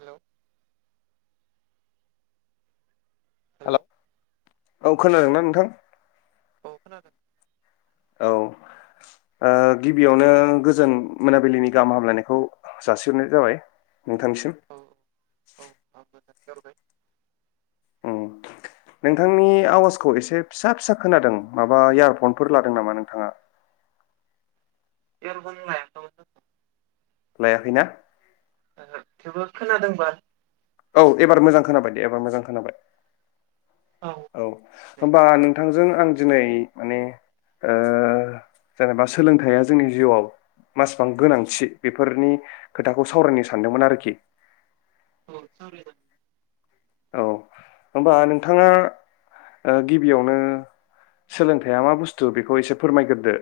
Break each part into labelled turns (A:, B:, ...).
A: Hello hello
B: [unintelligible] औ खोनादोंना नोंथां
A: औ खोनादों
B: औ ओ गिबियावनो गोजोन मोनाबिलिनि गाहाम हामलायनायखौ जासिहरनाय जाबाय नोंथांसिम
A: हरबाय
B: नोंथांनि आवाजखौ एसे फिसा फिसा खोनादों माबा इयारफनफोर लादों नामा नोंथाङा
A: इयारफन लायाखैमोन दस'
B: लायाखैना
A: ओहो थेवबो खोनादोंबा
B: औ एबार मोजां खोनाबाय दे एबार मोजां खोनाबाय औ
A: दे
B: होमबा नों थांजों आं दिनै माने ओ जेनेबा सोलोंथाइया जोंनि जिउआव मासबां गोनांथि बेफोरनि खोथाखौ सावरायनो सानदोंमोन आरोखि
A: औ सावरायजा
B: औ होमबा नोंथाङा ओ गिबियावनो सोलोंथाया मा बुस्थु बेखौ एसे फोरमायगोरदो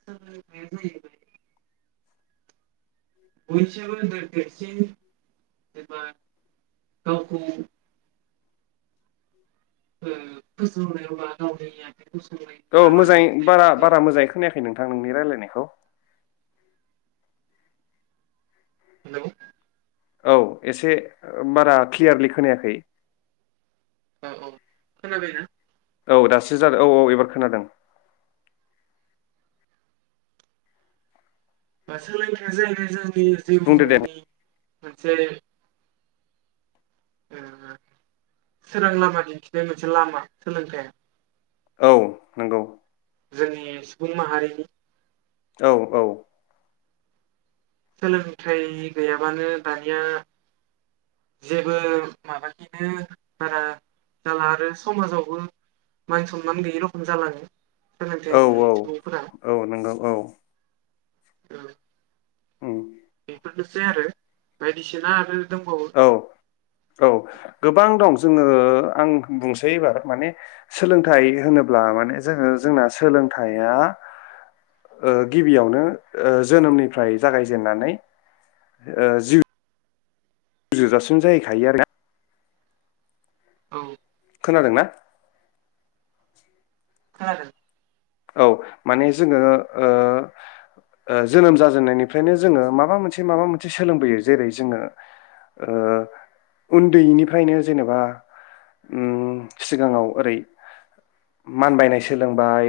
A: सोलोंथाइया जाहैबाय [unintelligible] देरसिन एबा गावखौ ओ फोजौनायावबा गावनि [unintelligible]
B: औ
A: लामा
B: मोजाङै
A: दिन्थिनाय
B: बारा
A: मोनसे
B: बारा मोजाङै खोनायाखै नोंथां नोंनि राय्लायनायखौ
A: हेलौ
B: औ एसे बारा क्लियारलि खोनायाखै
A: औ औ खोना बायना
B: औ दासो जादों औ औ एबार खोनादों
A: ओ सोलोंथाइ जों होयो जोंनि
B: बुंदो दे
A: मोनसे उम सोरां लामा दिन्थिनाय मोनसे लामा सोलोंथाइआ
B: औ नंगौ
A: जोंनि सुबुं माहारिनि
B: औ औ
A: सोलोंथाइ गैयाबानो दानिया जेबो माबाखिनो बारा जाला आरो समाजावबो मान सनमान गैयि रखम जालाङो सोलोंथाइ
B: औ
A: गैयै
B: औ
A: सुबुंफोरा
B: औ नंगौ औ
A: औ
B: उम
A: बेफोरनोसै आरो बायदिसिना आरो दंबावो
B: औ औ गोबां दं जोङो आं बुंसै एबार माने सोलोंथाइ होनोब्ला माने जोङो जोंना सोलोंथाइया ओ गिबियावनो ओ जोनोमनिफ्राय जागायजेननानै जिउ जोबजासिम जाहैखायो आरोना
A: औ
B: खोनादों ना
A: खोनादों
B: औ माने जोङो ओ जोनोम जाजेननायनिफ्रायनो जोङो माबा मोनसे माबा मोनसे सोलोंबोयो जेरै जोङो ओ उन्दैनिफ्रायनो जेनेबा उम सिगाङाव ओरै मानबायनाय सोलोंबाय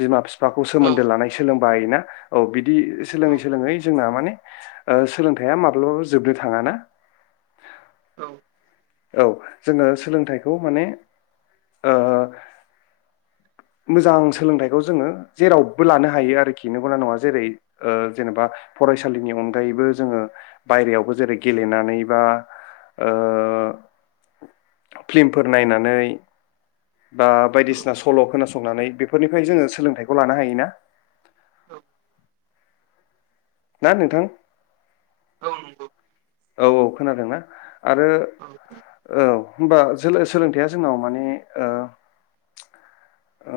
B: बिमा बिफ बिफाखौ
A: औ
B: सोन्दो लानाय सोलों बाय ना औ बिदि दि सोलोङै
A: औ
B: सोलोङै जोंना माने ओ सोलोंथाइया माब्लाबाबो जोबनो थाङा ना
A: औ
B: औ जोङो सोलोंथाइखौ माने ओ मोजां सोलोंथाइखौ जोङो जेरावबो लानो हायो आरोखि नंगौना नङा जेरै ओ जेनेबा फरायसालिनि अनगायैबो जोङो बायहेरावावबो जेरै गेलेनानै बा ओ फिल्मफोर नायनानै बा
A: औ
B: बायदिसिना सल' खोनासंनानै बेफोरनिफ्राय जोङो सोलोंथाइखौ लानो हायोना
A: औ
B: ना नोंथां
A: औ नंगौ
B: औ औ खोनादों ना आरो औ होमबा जोंना सोलोंथायाइया जोंनाव माने ओ ओ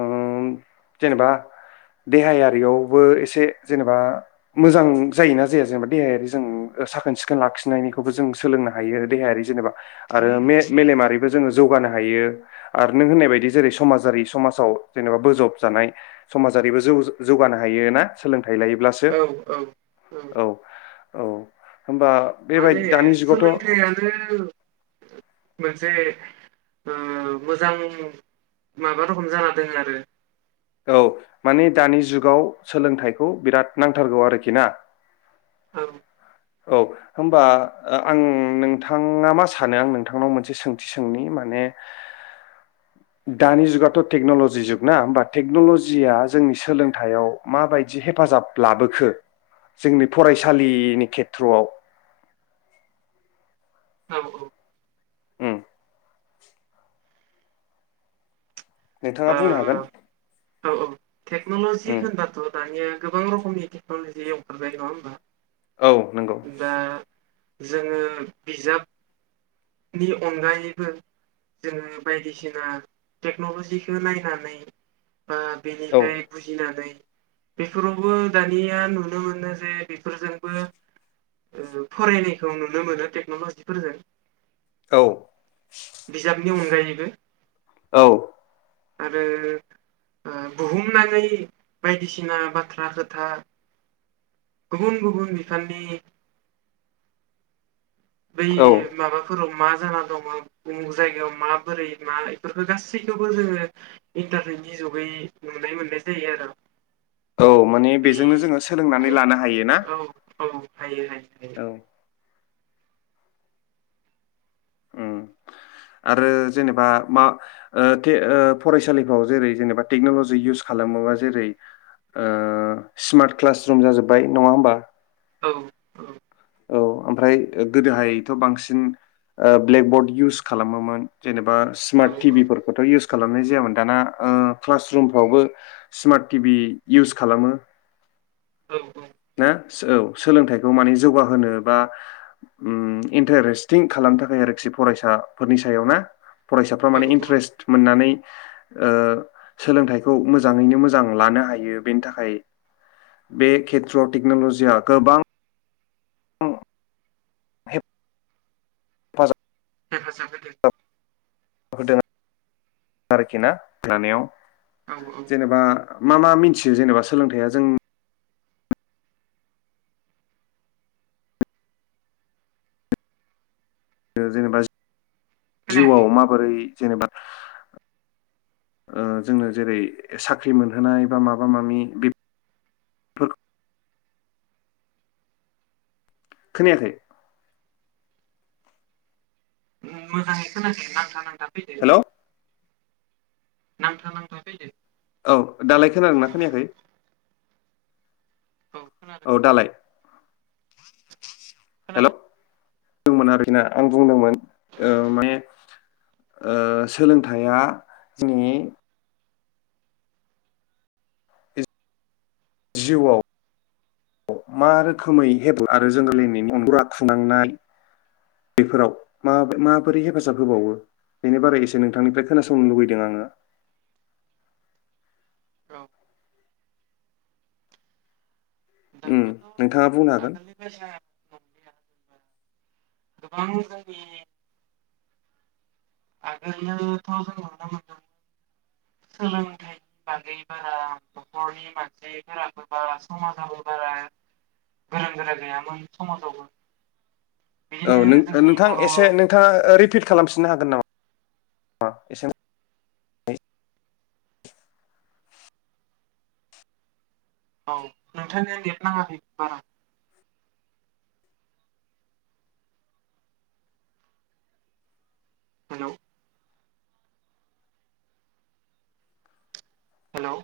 B: जेनेबा देहायारियावबो एसे जेनेबा मोजां जायोना जाया जेनेबा देहायारि जों साखोन-सिखोन खोन लाखिनायखौबो जों सोलोंनो हायो देहायारि जेनबा आरो मे मेलेमारिबो जौगानो हायो आरो नों होन्नायबादि जेरै समाजारि समाजाव जेन'बा बजबजानाय समाजारि बो जौगानो हायो ना सोलों थायलायोब्लासो
A: औ औ
B: औ औ होमबा बेबाय
A: माने
B: दानि जुगावथ'
A: सोलोंथाइयानो मोनसे उम मोजां माबा रोखोम जाना दङ आरो
B: औ माने दानि जुगाव सोलोंथाइखौ बिराद नांथारगौ आरोखि ना
A: औ
B: औ होनबा ओ आं नोंथाङा मा सानो आं नोंथांनाव मोनसे सोंथि सोंनि माने दानि जुगाथ' टेक्न'लजि जुग ना होमबा टेक्न'लजिया जोंनि सोलोंथाइआव माबायदि हेफाजाब लाबोखो जोंनि फरायसालिनि खेथ्र थ्र'आव
A: औ औ।
B: उम। नोंथाङा बुंनो हागोन।
A: ओ औ औ टेक्न'ल'जि
B: उम
A: होनबाथ' दानिया गोबां रखमनि टेक्न'लजि अंखारबाय नङा होम्बा।
B: औ नोंगौ।
A: जोङो बिजाब। नि अनगायैबो जोङो बायदिसिना टेक्न'ल'जिखो नायनानै। बा
B: औ
A: बेनिफ्राय बुजिनानै। बेफोरावबो दानिया नुनो मोनो जे बेफोरजोंबो ओ फरायनायखौ नुनो मोनो टेक्न'ल'जिफोरजों।
B: औ।
A: बिनि अनगायैबो।
B: औ।
A: आरो ओ बुहुमनाङै बायदिसिना बाथ्रा खोथा। गुबुन गुबुन बिफाननि। बै
B: औ
A: माबाफोराव। मा जाना दङ मा उमुग जायगायाव माबोरै मा इफोरखो जों सिखौबो इन्टारनेटनि जुगै नुनाय मोननाय जायो आर'।
B: औ माने बेजोंनो जोङो सोलोंनानै लानो हायो ना।
A: औ औ हायो हाय
B: औ। उम आरो जेनेबा मा ओ थे ओ फरायसालिफ्राव जेरै जेनेबा टेक्न'ल'जि इउस खालामोबा जेरै ओ स्मार्ट क्लास रुम जाजोब्बाय नङा होमबा।
A: औ औ।
B: औ ओमफ्राय ओ गोदोहायथ' बांसिन ओ ब्लेकबर्ड इउस खालामोमोन। जेनेबा
A: औ
B: स्मार्ट टिभिफोरखौथ' इउस खालामनाय जायामोन दाना ओ क्लास रुमफ्रावबो स्मार्ट टिभि इउस खालामो।
A: औ औ।
B: ना सोऔ सोलोंथाइखौ माने जौगाहोनो बा उम इन्टारेस्टिं खालामनो थाखाय आरोखि फरायसाफोरनि सायाव ना। फरायसाफ्रा
A: औ
B: माने
A: औ
B: इन्ट्रेस्ट मोननानै। ओ सोलोंथाइखौ मोजाङैनो मोजां लानो हायो बेनि थाखाय बेे खेद थ्र टिक्न'लजिया गोबां। फाजा
A: हेफाजाब होदो।
B: होदोन [inaudible] आरोखिना जानायाव।
A: औ औ
B: जेनेबा। मा मा मिन्थियो जेनेबा सोलोंथाइया जों ओ जेनेबा जि
A: खोनायाखै
B: जिउआव माबोरै। जेनेबा ओ जोंनो जेरै साख्रि मोनहोनाय बा माबा मामि बेफोरख खोनायाखै।
A: मोजाङै खोनाखै नांथानांगोन [unintelligible] दाफैदो।
B: हेलौ
A: नांथा नांथा फैद।
B: औ दालाय खोनादों ना खोनायाखै।
A: औ खोनादों
B: औ दालाय। ब [inaudible] हेल'।
A: खोनादों
B: दंमोन आरो ना आं बुंदोंमोन ओ माने ओ सोलोंथाइया जोंनि जिउआव मा रोखोमैे हेब आरो जोंगोरनि अनग्रा खुनांनाय बेफोराव म माबोरै हेफाजाब होबावो बेनि बारै एसे नोंथांनिफ्राय खोनासंनो लुबैदों आङो।
A: औ।
B: उम
A: दानियाथ'
B: नोंथाङा बुंनो हागोन
A: गो बां जोंनि आगोलनोथ' जों नुनो मोनदोंमोन सोलोंथाइनि बागै बारा न'खरनि मानसिफोराबो बारा समाजाबो बारा गोरों गोरा गैयामोन समाजावबो
B: औ
A: बिदिनो
B: नों
A: जोंनि
B: नोंथां
A: बर'
B: एसे नोंथाङा रिपिट खालामफिननो हागोन नामा। अ एसे [unintelligible]
A: औ नोंथांनिया नेट नाङाखै बारा। हेलौ '। हेलौ'।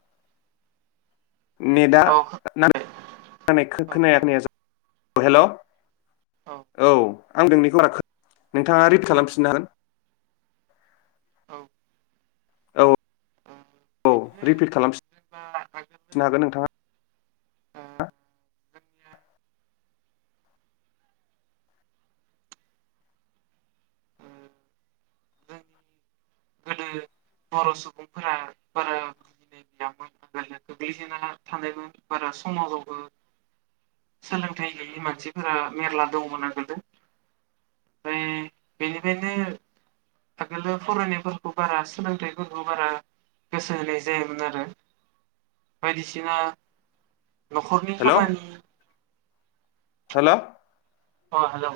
B: नेटआ
A: औ
B: नां नानै खोनाया खोनाय़ा
A: खोनाबाय
B: जा [unintelligible] औ हेल'। औ। आं नोंनैखौ राखो [unintelligible] नोंथाङा रिड
A: खोनादों
B: खालामफिननो हागोन।
A: औ।
B: औ।
A: ओ
B: औ
A: बिदिनो
B: रिपिट
A: जेनेबा आगोलो
B: खालामननो हागोन नोंथाङा
A: ओ
B: आ।
A: जोंनिया ओ जोंनि गोदो बर' सुबुंफोरा बारा भिनो गैयामोन आगोल गोग्लैसोना थानायमोन बारा समाजावबो सोलोंथाइ गैयि मानसिफोरा मेरला दंमोन आगोल ओमफ्राय बेनिफ्रायनो आगोलो फरायनाय फोरखौ बारा सोलोंथाइफोरखौ बारा गोसो होनाय जायामोन आरो बायदिसिना न'खरनि
B: हेल'
A: खामानि
B: हेल'।
A: अ हेलौ'।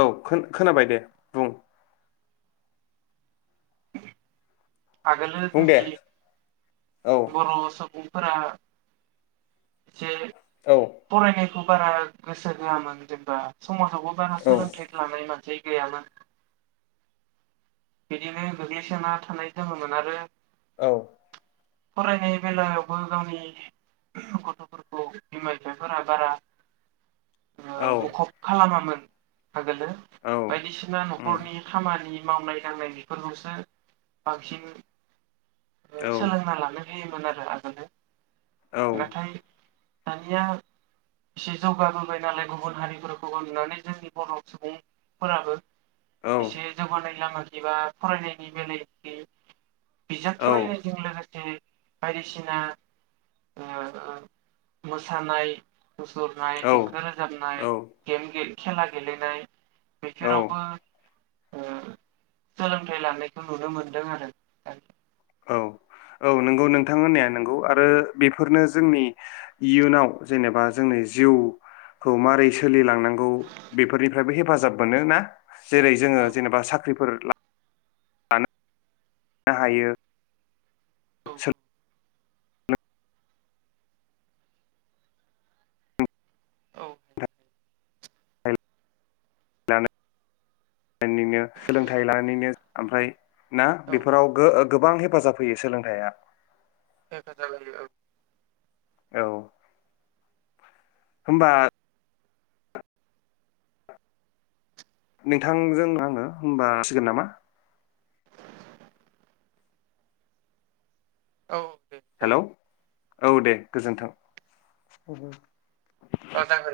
B: औ खोनाबाय दे बुं।
A: आगोलो
B: बुं दे
A: जोंनि
B: औ
A: बर' सुबुं फोरा एसे
B: औ
A: फरायनाय बारा गोसो होआमोन जेबबा समाजावबो बारा
B: औ
A: सोलोंथाइ लानाय मानसि गैयामोन। बिदिनो गोग्लैसोना थानाय जङोमोन आरो
B: औ।
A: फरायनाय बेलायावबो गावनि गथ'फोरखौ बिमा बिफाफोरा बारा ओ
B: औ
A: मुखुब खालामामोन। आगोलो
B: औ
A: बायदिसिना
B: उम
A: न'खरनि खामानि मावनाय गाननाय बेफोरखौसो बांसिन
B: औ
A: सोलोंना लानो बे मोन आरो आगोलो
B: औ
A: नथायाइ दानिया एसे जौगाबोबाय नालाय गुबुन हारिफोरखौबो नुनानै जोंनि बर' सुबुंफोराबो
B: औ
A: बेसे ज बानाय म एबा फरायनायनि बेलायाव बिजाब
B: औ
A: फरायनायजों लोगोसे बायदिसिना ओ मोसानाय ु सुरनाय देंखो
B: औ
A: रोजाबनाय गेम गेल खेला गेलेनाय
B: औ
A: बेसेरावबो ओ सोलोंथाइ लानायखौ नुनो मोनदों आरो दा
B: औ औ नंगौ नोंथां होननाया नोंगौ आरो बेफोरनो जोंनि इयुनाव जेनेबा जोंनि जिउखौ मारै सोलिलांनांगौ बेफोरनिफ्रायबो हेफाजाब मोनो ना जेरै जोङो
A: औ
B: जेनेबा साख्रिफोर [unintelligible] लानो हायो
A: औ।
B: [unintelligible] सोलोंथाइ लानानैनो ओमफ्राय ना
A: औ
B: बेफोराव गो गोबां हेफाजाब होयो सोलोंथायाइया
A: [unintelligible]
B: औ। होमबा नोंथांजों आङो होनोमबासिगोन नामा?
A: औ। दे
B: हेलौ
A: जागोन दे
B: औ दे गोजोन्थों।
A: औ जागोन